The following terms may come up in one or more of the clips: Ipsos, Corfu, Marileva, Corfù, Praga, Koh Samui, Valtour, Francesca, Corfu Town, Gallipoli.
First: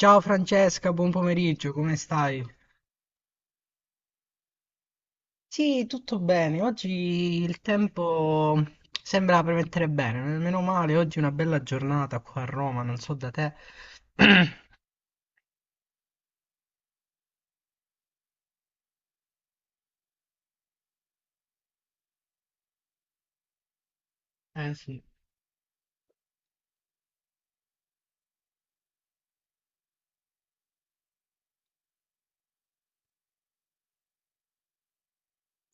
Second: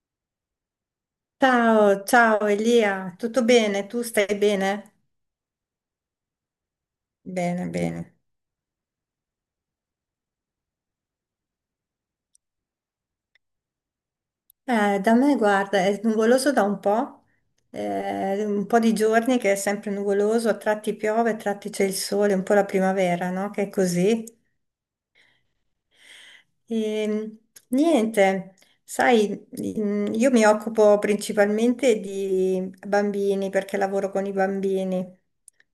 Ciao Francesca, buon pomeriggio, come Ciao, stai? ciao Elia, tutto bene? Tu stai bene? Sì, tutto bene. Oggi il Bene, bene. tempo sembra premettere bene, meno male, oggi è una bella giornata qua a Roma, non so da te. Da me, guarda, è nuvoloso da un po' di giorni che è sempre nuvoloso, a tratti piove, a tratti c'è il sole, un po' la primavera, no? Che è così. Eh sì. E, niente, sai, io mi occupo principalmente di bambini perché lavoro con i bambini,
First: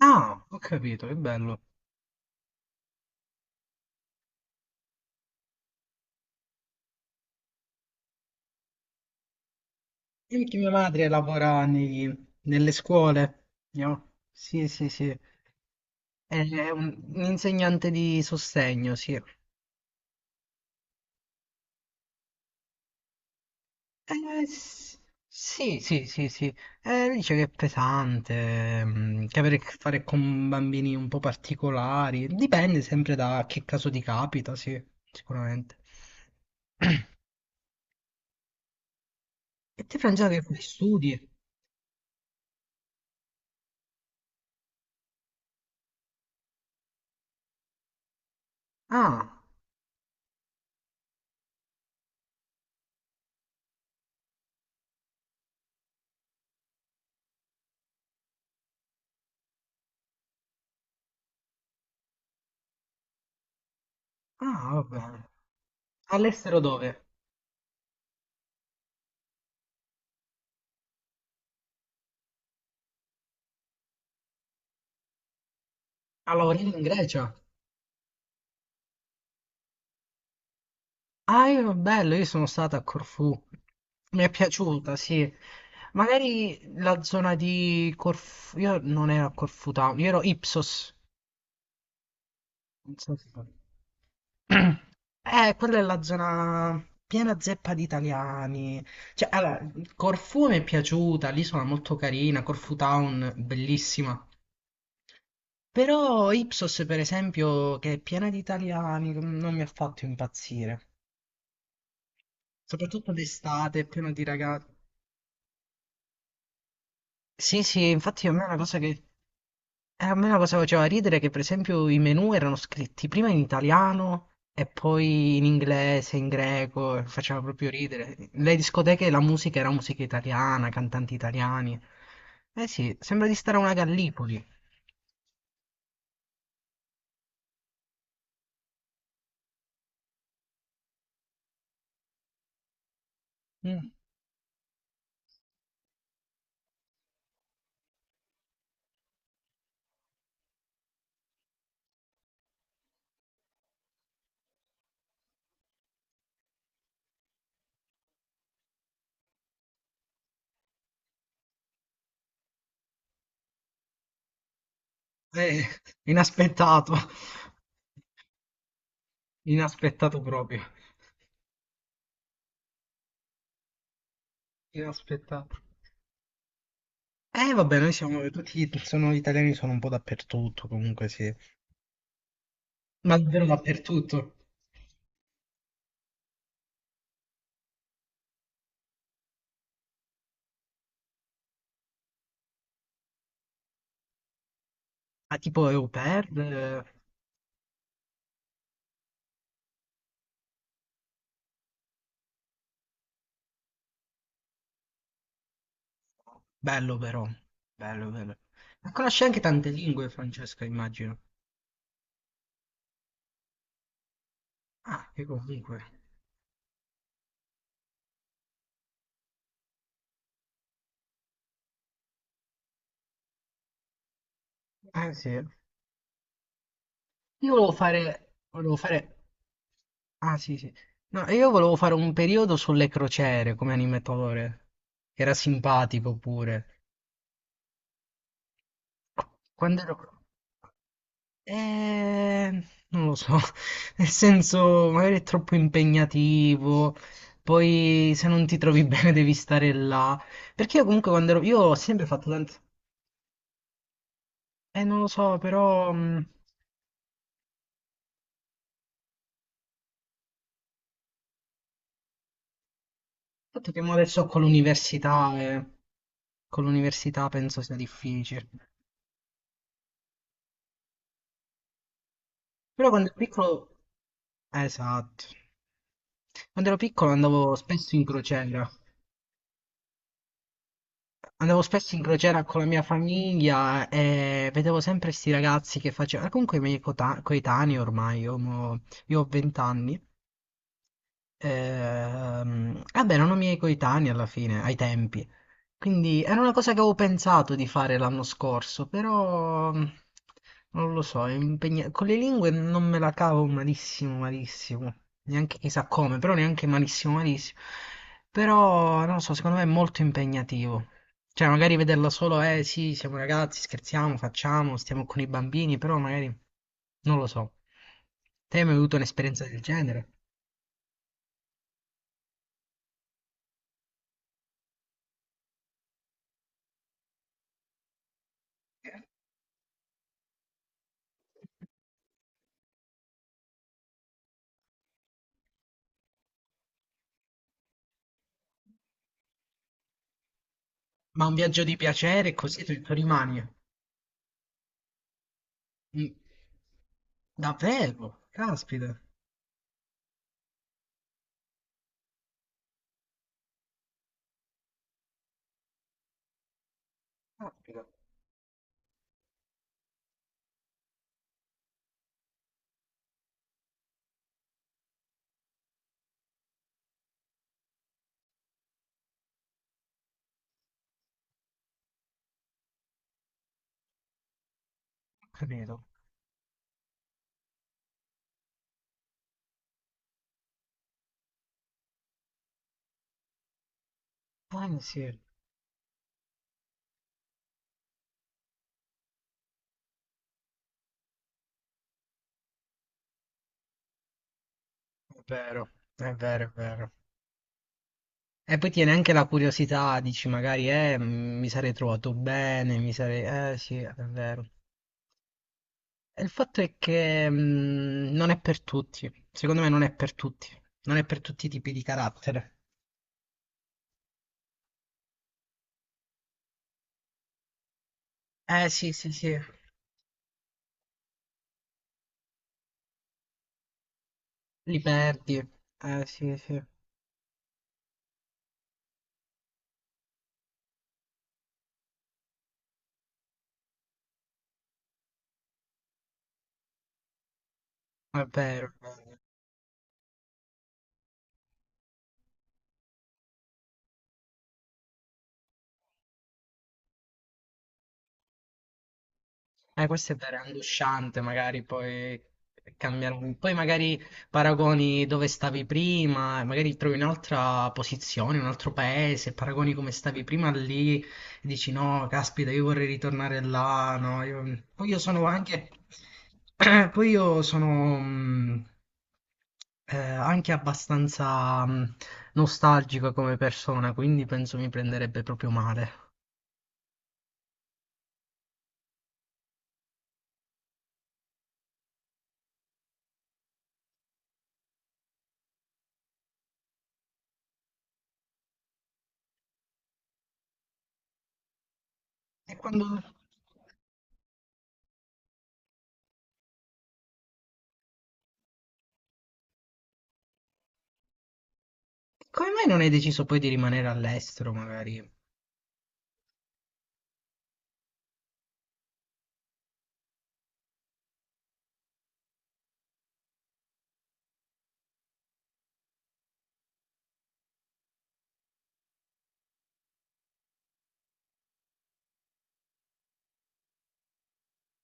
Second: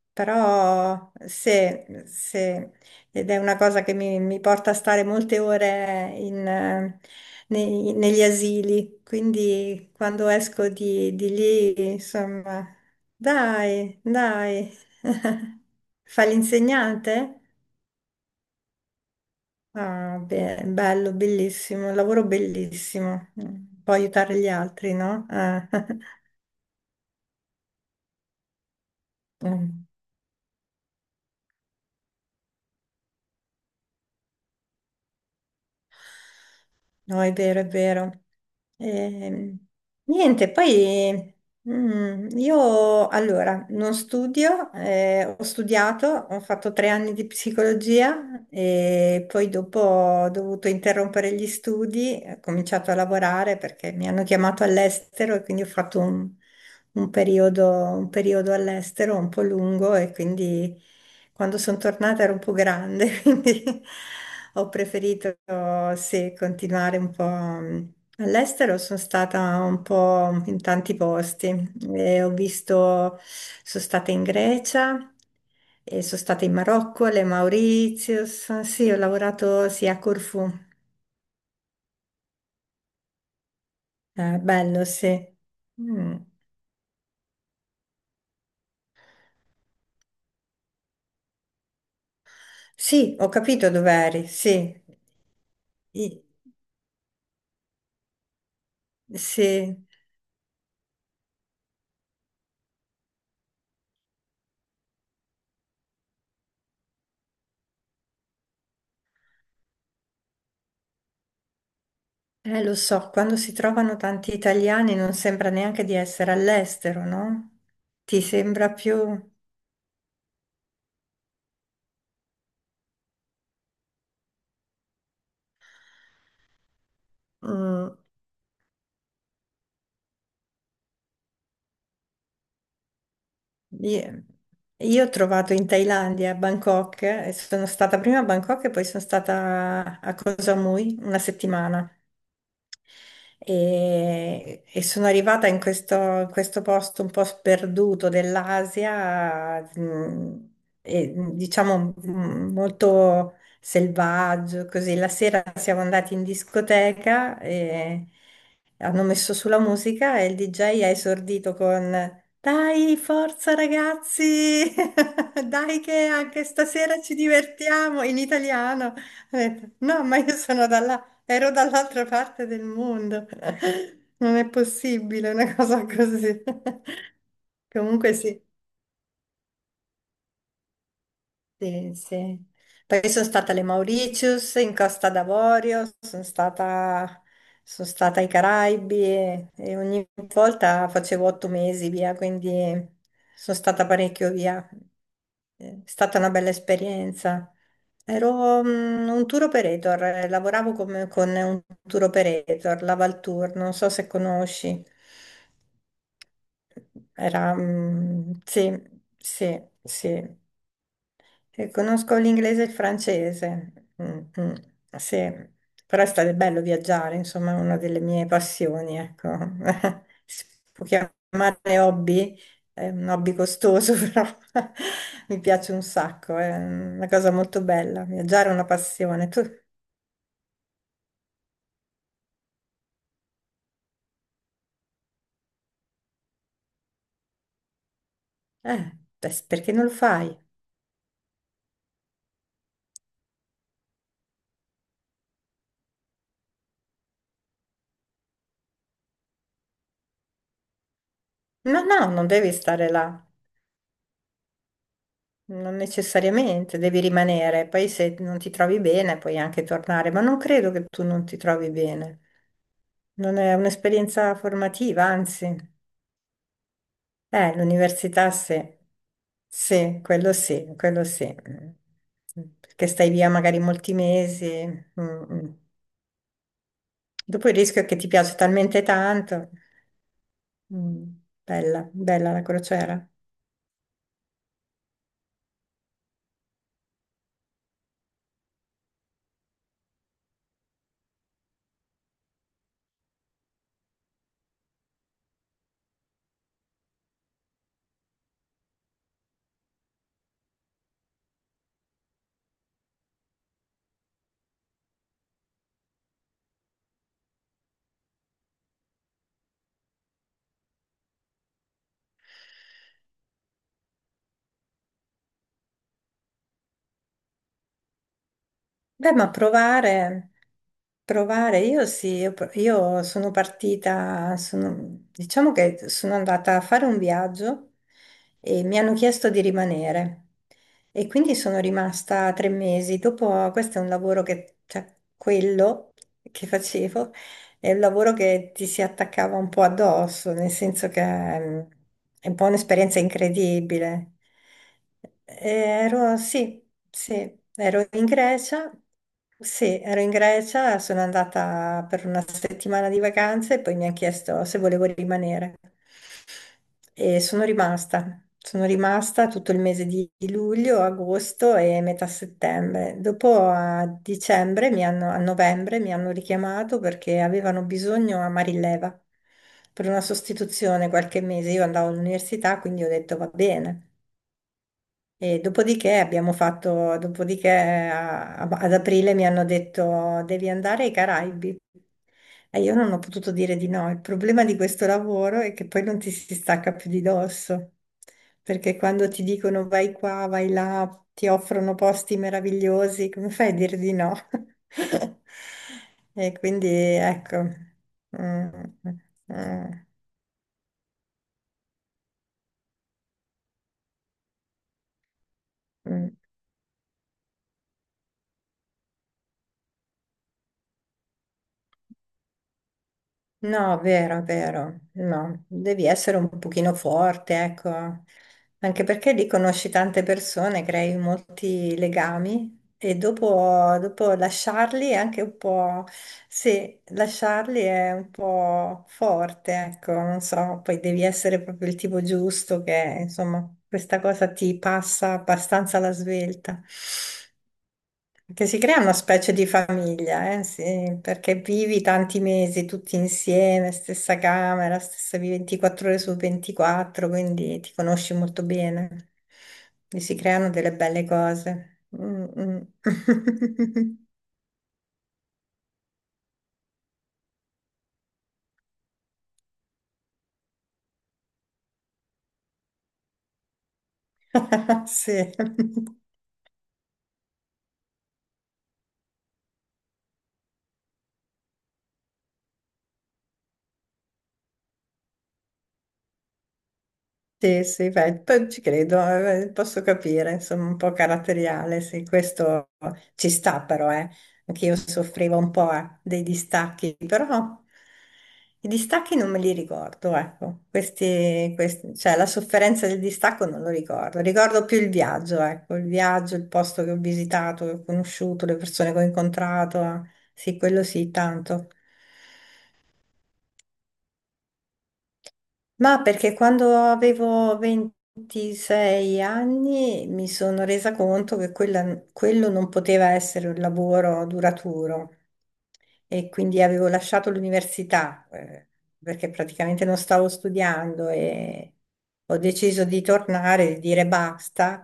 Ah, ho capito, però che bello. se. Ed è una cosa che mi porta a stare molte ore in, negli asili, quindi quando E anche esco mia madre di lavora lì, insomma, nelle scuole, dai, no? Sì, dai. sì, sì. Fa È un l'insegnante? insegnante di sostegno, sì. Ah, bello, bellissimo, un lavoro bellissimo. Mm, può aiutare Eh, gli altri, s- no? Sì, sì, sì, sì. Dice che è pesante, che avere a che Mm. fare con bambini un po' particolari. Dipende sempre da che caso ti capita, sì, sicuramente. No, è vero, è vero. Ehm, E te, Francesca, che Niente, fai? Studi? poi io allora non studio, ho studiato, ho fatto 3 anni di psicologia e Ah, poi dopo ho dovuto interrompere gli studi, ho cominciato a lavorare perché mi hanno chiamato all'estero e quindi ho fatto un periodo all'estero un po' lungo e quindi... Quando sono tornata ero un po' grande, quindi ho ah, va bene. preferito, sì, All'estero continuare dove? un po' all'estero. Sono stata un po' in tanti posti. E ho visto, sono stata in Grecia, e sono A stata in lavorare in Marocco, le Grecia? Mauritius. Sì, ho lavorato sì, a Corfù. Ah, io, bello, io sono stata a Corfù. Mi è Bello, piaciuta, sì. sì. Mm. Magari la zona di Corfù. Io non ero a Corfù Town, io ero Ipsos. Non Sì, so se ho poi- capito dove eri, sì. Quella è la I- zona piena zeppa di italiani. Cioè, allora, Sì. Corfù mi è piaciuta, l'isola è molto carina, Corfu Town, bellissima. Però Ipsos, per esempio, che è piena di italiani, non mi ha fatto impazzire. Lo so, Soprattutto quando si d'estate, è trovano pieno di tanti ragazzi. italiani non sembra neanche di essere all'estero, no? Sì, sì, Ti infatti a me è una sembra cosa che... più... E a me la cosa faceva ridere che, per esempio, i menù erano scritti prima in italiano e poi in inglese, in greco, e faceva proprio Mm, ridere. Le discoteche, la musica era musica italiana, cantanti italiani. Eh sì, sembra di stare a una io, Gallipoli. io ho trovato in Thailandia, a Bangkok, e sono stata prima a Bangkok e poi sono stata a Koh Samui una settimana. Mm. E sono arrivata in questo posto un po' sperduto dell'Asia, e, diciamo molto selvaggio, così. La sera siamo andati in discoteca e hanno messo sulla musica e il DJ ha esordito con: "Dai, forza ragazzi! Eh, Dai che anche inaspettato. stasera ci divertiamo in italiano." Ho detto: "No, ma Inaspettato io proprio. sono dalla..." Ero dall'altra parte del mondo. Non è possibile una Inaspettato. cosa così. Eh vabbè, noi Comunque siamo sì, tutti, sono italiani, sono un po' dappertutto, comunque sì. sì, sì. Poi Ma sono davvero stata alle dappertutto. Mauritius, in Costa d'Avorio, sono stata ai Caraibi e ogni volta facevo 8 mesi via, quindi sono stata parecchio via. Ah, tipo È au stata pair, una bella esperienza. Ero un tour operator, con un tour operator, la Valtour, non so se conosci. bello però, Era, bello mm, bello. sì, Ma conosci anche sì, tante lingue, sì. Francesca, immagino. Sì, conosco l'inglese e il francese. Mm, mm, Ah, che sì, comunque. però è stato bello viaggiare, insomma, è una delle mie passioni, ecco. Si può chiamare hobby, è un hobby costoso, però Eh sì. mi Io piace un sacco, è una cosa molto bella. Viaggiare è una volevo fare... passione. Tu, Ah sì sì. No, io volevo fare un periodo sulle crociere come animatore. Che Era simpatico pure. eh, beh, perché Quando non lo ero... fai? Eh, non lo so, nel senso magari è troppo impegnativo, poi se non ti trovi bene devi stare là. Perché io comunque quando ero... Io ho No, sempre no, non fatto devi tante... stare là, non lo so, non però il necessariamente, devi rimanere. Poi se non ti trovi bene puoi anche tornare, ma non credo che tu non ti trovi bene. Non è fatto che mo adesso un'esperienza formativa, anzi, con l'università penso sia l'università difficile. sì, sì, quello sì, quello sì, perché Però quando stai ero via magari piccolo, molti mesi. Mm, esatto, mm. quando ero piccolo Dopo andavo il rischio è spesso che in ti piace crociera. talmente tanto. Mm, Andavo bella, spesso in bella la crociera con la mia crociera. famiglia e vedevo sempre questi ragazzi che facevano, comunque i miei coetanei ormai, io ho 20 anni, vabbè, erano miei coetanei alla fine, ai tempi. Quindi era una cosa che avevo pensato di fare l'anno scorso, però non lo so, con le lingue non me la cavo malissimo, malissimo. Neanche chissà come, però neanche malissimo, malissimo. Però non lo so, secondo me è molto impegnativo. Cioè, magari vederla solo, eh sì, siamo ragazzi, scherziamo, facciamo, stiamo con i bambini, però magari non lo so. Te hai mai avuto Beh, ma un'esperienza del genere? Provare, io sì, io sono partita, diciamo che sono andata a fare un viaggio e mi hanno chiesto di rimanere e quindi sono rimasta 3 mesi. Dopo, questo è un lavoro che, cioè, quello che facevo, è un lavoro che ti si attaccava un po' addosso, nel senso che Ma un mm, viaggio di è piacere un po' così tu un'esperienza rimani. incredibile. Mm, Ero, sì, sì, ero in davvero? Grecia, Caspita, sì, ero in Grecia, sono andata per una settimana di vacanze e poi mi ha chiesto se volevo rimanere. E caspita, ho sono rimasta tutto il mese di luglio, agosto e metà settembre. Dopo a dicembre, mi hanno, a novembre, mi hanno richiamato perché avevano bisogno a Marileva per una sostituzione qualche mese. Io andavo all'università, quindi ho detto va bene. E capito. Dopodiché ad aprile mi hanno detto devi andare ai Caraibi e io non ho potuto dire di no. Il problema di Ah, questo sì, è lavoro è che poi non ti si stacca più di dosso, perché quando ti dicono vai qua, vai là, ti offrono posti meravigliosi, come fai a dire di no? vero, è E vero, è quindi vero. ecco. Mm, E poi tiene mm, anche la mm. curiosità, dici magari, mi sarei trovato bene, mi sarei... sì, è vero. Mm. E il fatto è che non è per tutti, secondo me non è per tutti, non è per tutti i tipi di carattere. No, vero, vero, no, devi essere un pochino forte, ecco, anche Sì, sì, perché lì sì, conosci tante persone, crei molti legami e dopo, dopo li lasciarli è anche perdi. un po', Sì, sì, è sì, lasciarli è un po' forte, ecco, non so, poi devi essere proprio il tipo giusto che, insomma, questa cosa ti passa abbastanza alla svelta. Che si vero, è crea una vero. specie di famiglia, sì, perché vivi tanti mesi tutti insieme, stessa camera, stessa vivi 24 ore su 24, quindi ti conosci molto bene. E Questo si è vera, è creano delle belle angosciante, magari cose. poi Mm, mm. cambiare. Poi magari paragoni dove stavi prima, e magari trovi un'altra posizione, un altro paese, paragoni come stavi prima lì e dici no, caspita, io vorrei ritornare là, no, io- Poi io sono Sì. anche... Poi io sono... anche abbastanza nostalgico come persona, quindi penso mi prenderebbe proprio male. Sì, sì, beh, poi ci credo, posso capire, insomma, un po' caratteriale, sì, questo ci sta però, eh. Anche io soffrivo un po', dei distacchi, però i distacchi non me li ricordo, ecco, cioè la E quando... sofferenza del distacco non lo ricordo, ricordo più il viaggio, ecco, il viaggio, il posto che ho visitato, che ho conosciuto, le persone che ho incontrato, eh. Sì, quello sì, tanto. Come mai non hai deciso poi di rimanere all'estero, magari? Ma perché quando avevo 26 anni mi sono resa conto che quello non poteva essere un lavoro duraturo e quindi avevo lasciato l'università perché praticamente non stavo studiando e ho deciso di tornare, di dire basta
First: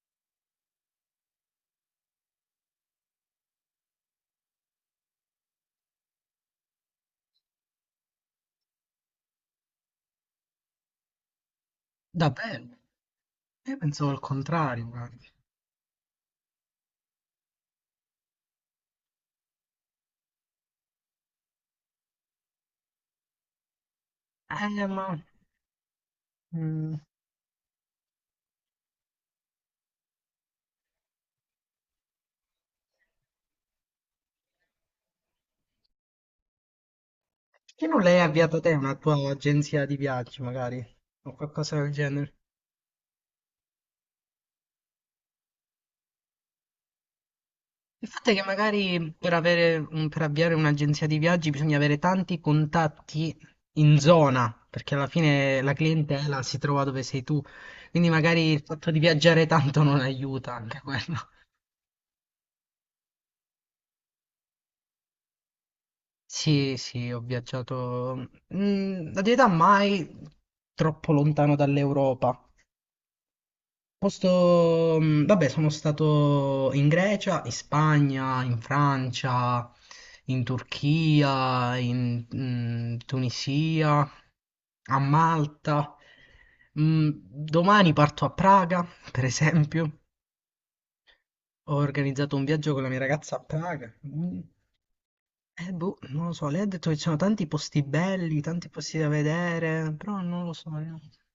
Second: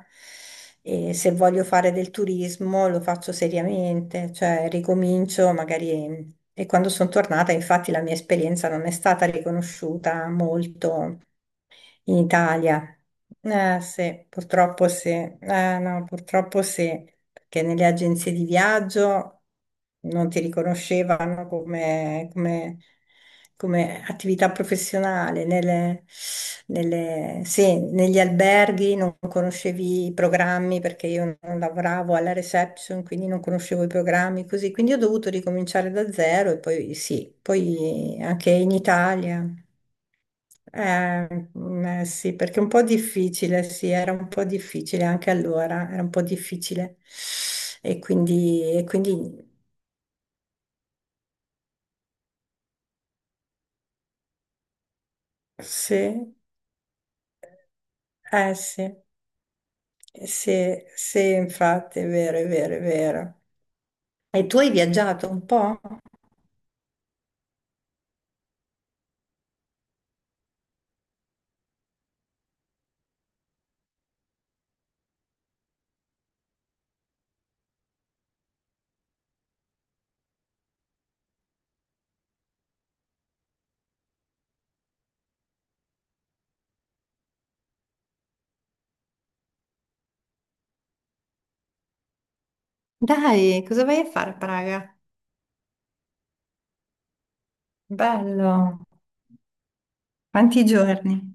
e se voglio fare del turismo lo faccio seriamente, cioè ricomincio magari. E quando sono tornata, infatti, la mia esperienza non è stata riconosciuta molto in Davvero? Italia. Io Eh pensavo al sì, contrario, purtroppo sì, guarda. eh no, purtroppo sì, perché nelle agenzie di viaggio non ti riconoscevano come attività Ma... professionale, mm, sì, negli alberghi non conoscevi i programmi perché io non lavoravo alla reception, quindi non conoscevo i programmi così, quindi ho dovuto ricominciare da zero e poi sì, perché non l'hai poi anche avviata in te una tua Italia. agenzia di viaggi, magari? Eh, O qualcosa del genere? sì, perché è un po' difficile, sì, era un po' difficile anche allora, era un po' difficile. Il fatto è che E quindi magari per avere, per avviare un'agenzia di viaggi bisogna avere tanti contatti in zona, perché alla fine la sì, clientela si trova dove sei tu. Quindi magari il fatto di sì, viaggiare tanto non aiuta sì, anche quello. sì, infatti, è vero, è vero, è vero. E tu hai viaggiato un po'? Sì, sì, ho viaggiato, mm, la verità mai troppo lontano dall'Europa. Posto, mm, vabbè, sono stato in Grecia, in Spagna, in Francia, in Turchia, in Tunisia, a Malta. Mm, domani parto a Praga, per esempio. Ho organizzato un viaggio con la mia ragazza a Dai, cosa Praga. vai a fare a Mm. Praga? Boh, non lo so, lei ha detto che ci sono tanti posti belli, Bello, tanti posti da vedere, però non lo quanti so. Io- giorni?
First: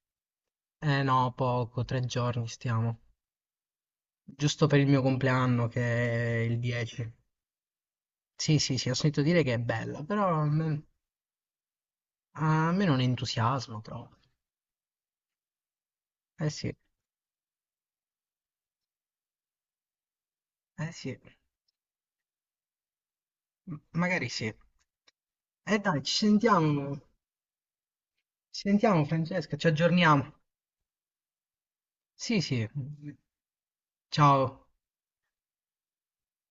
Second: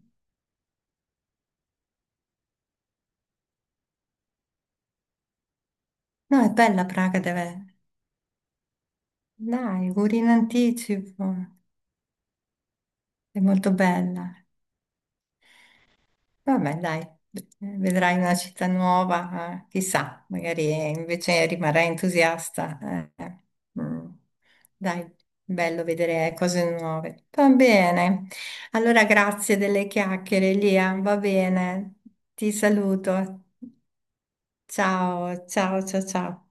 Eh no, poco, tre giorni stiamo. Giusto per il mio compleanno che è No, è il bella 10. Praga, deve... Sì, sì, sì, ho sentito dire che è Dai, bella, auguri però in anticipo, a me non è molto entusiasmo troppo. bella. Eh sì, Vabbè, dai, vedrai una città nuova, chissà, magari eh sì, invece rimarrai entusiasta. Eh, eh. Mm. magari sì. Dai, bello Dai, vedere cose nuove. Va bene. ci sentiamo Allora, Francesca, grazie ci delle aggiorniamo. chiacchiere, Lia. Va bene. Sì, Ti sì, saluto. ciao. Ciao, ciao, ciao, ciao.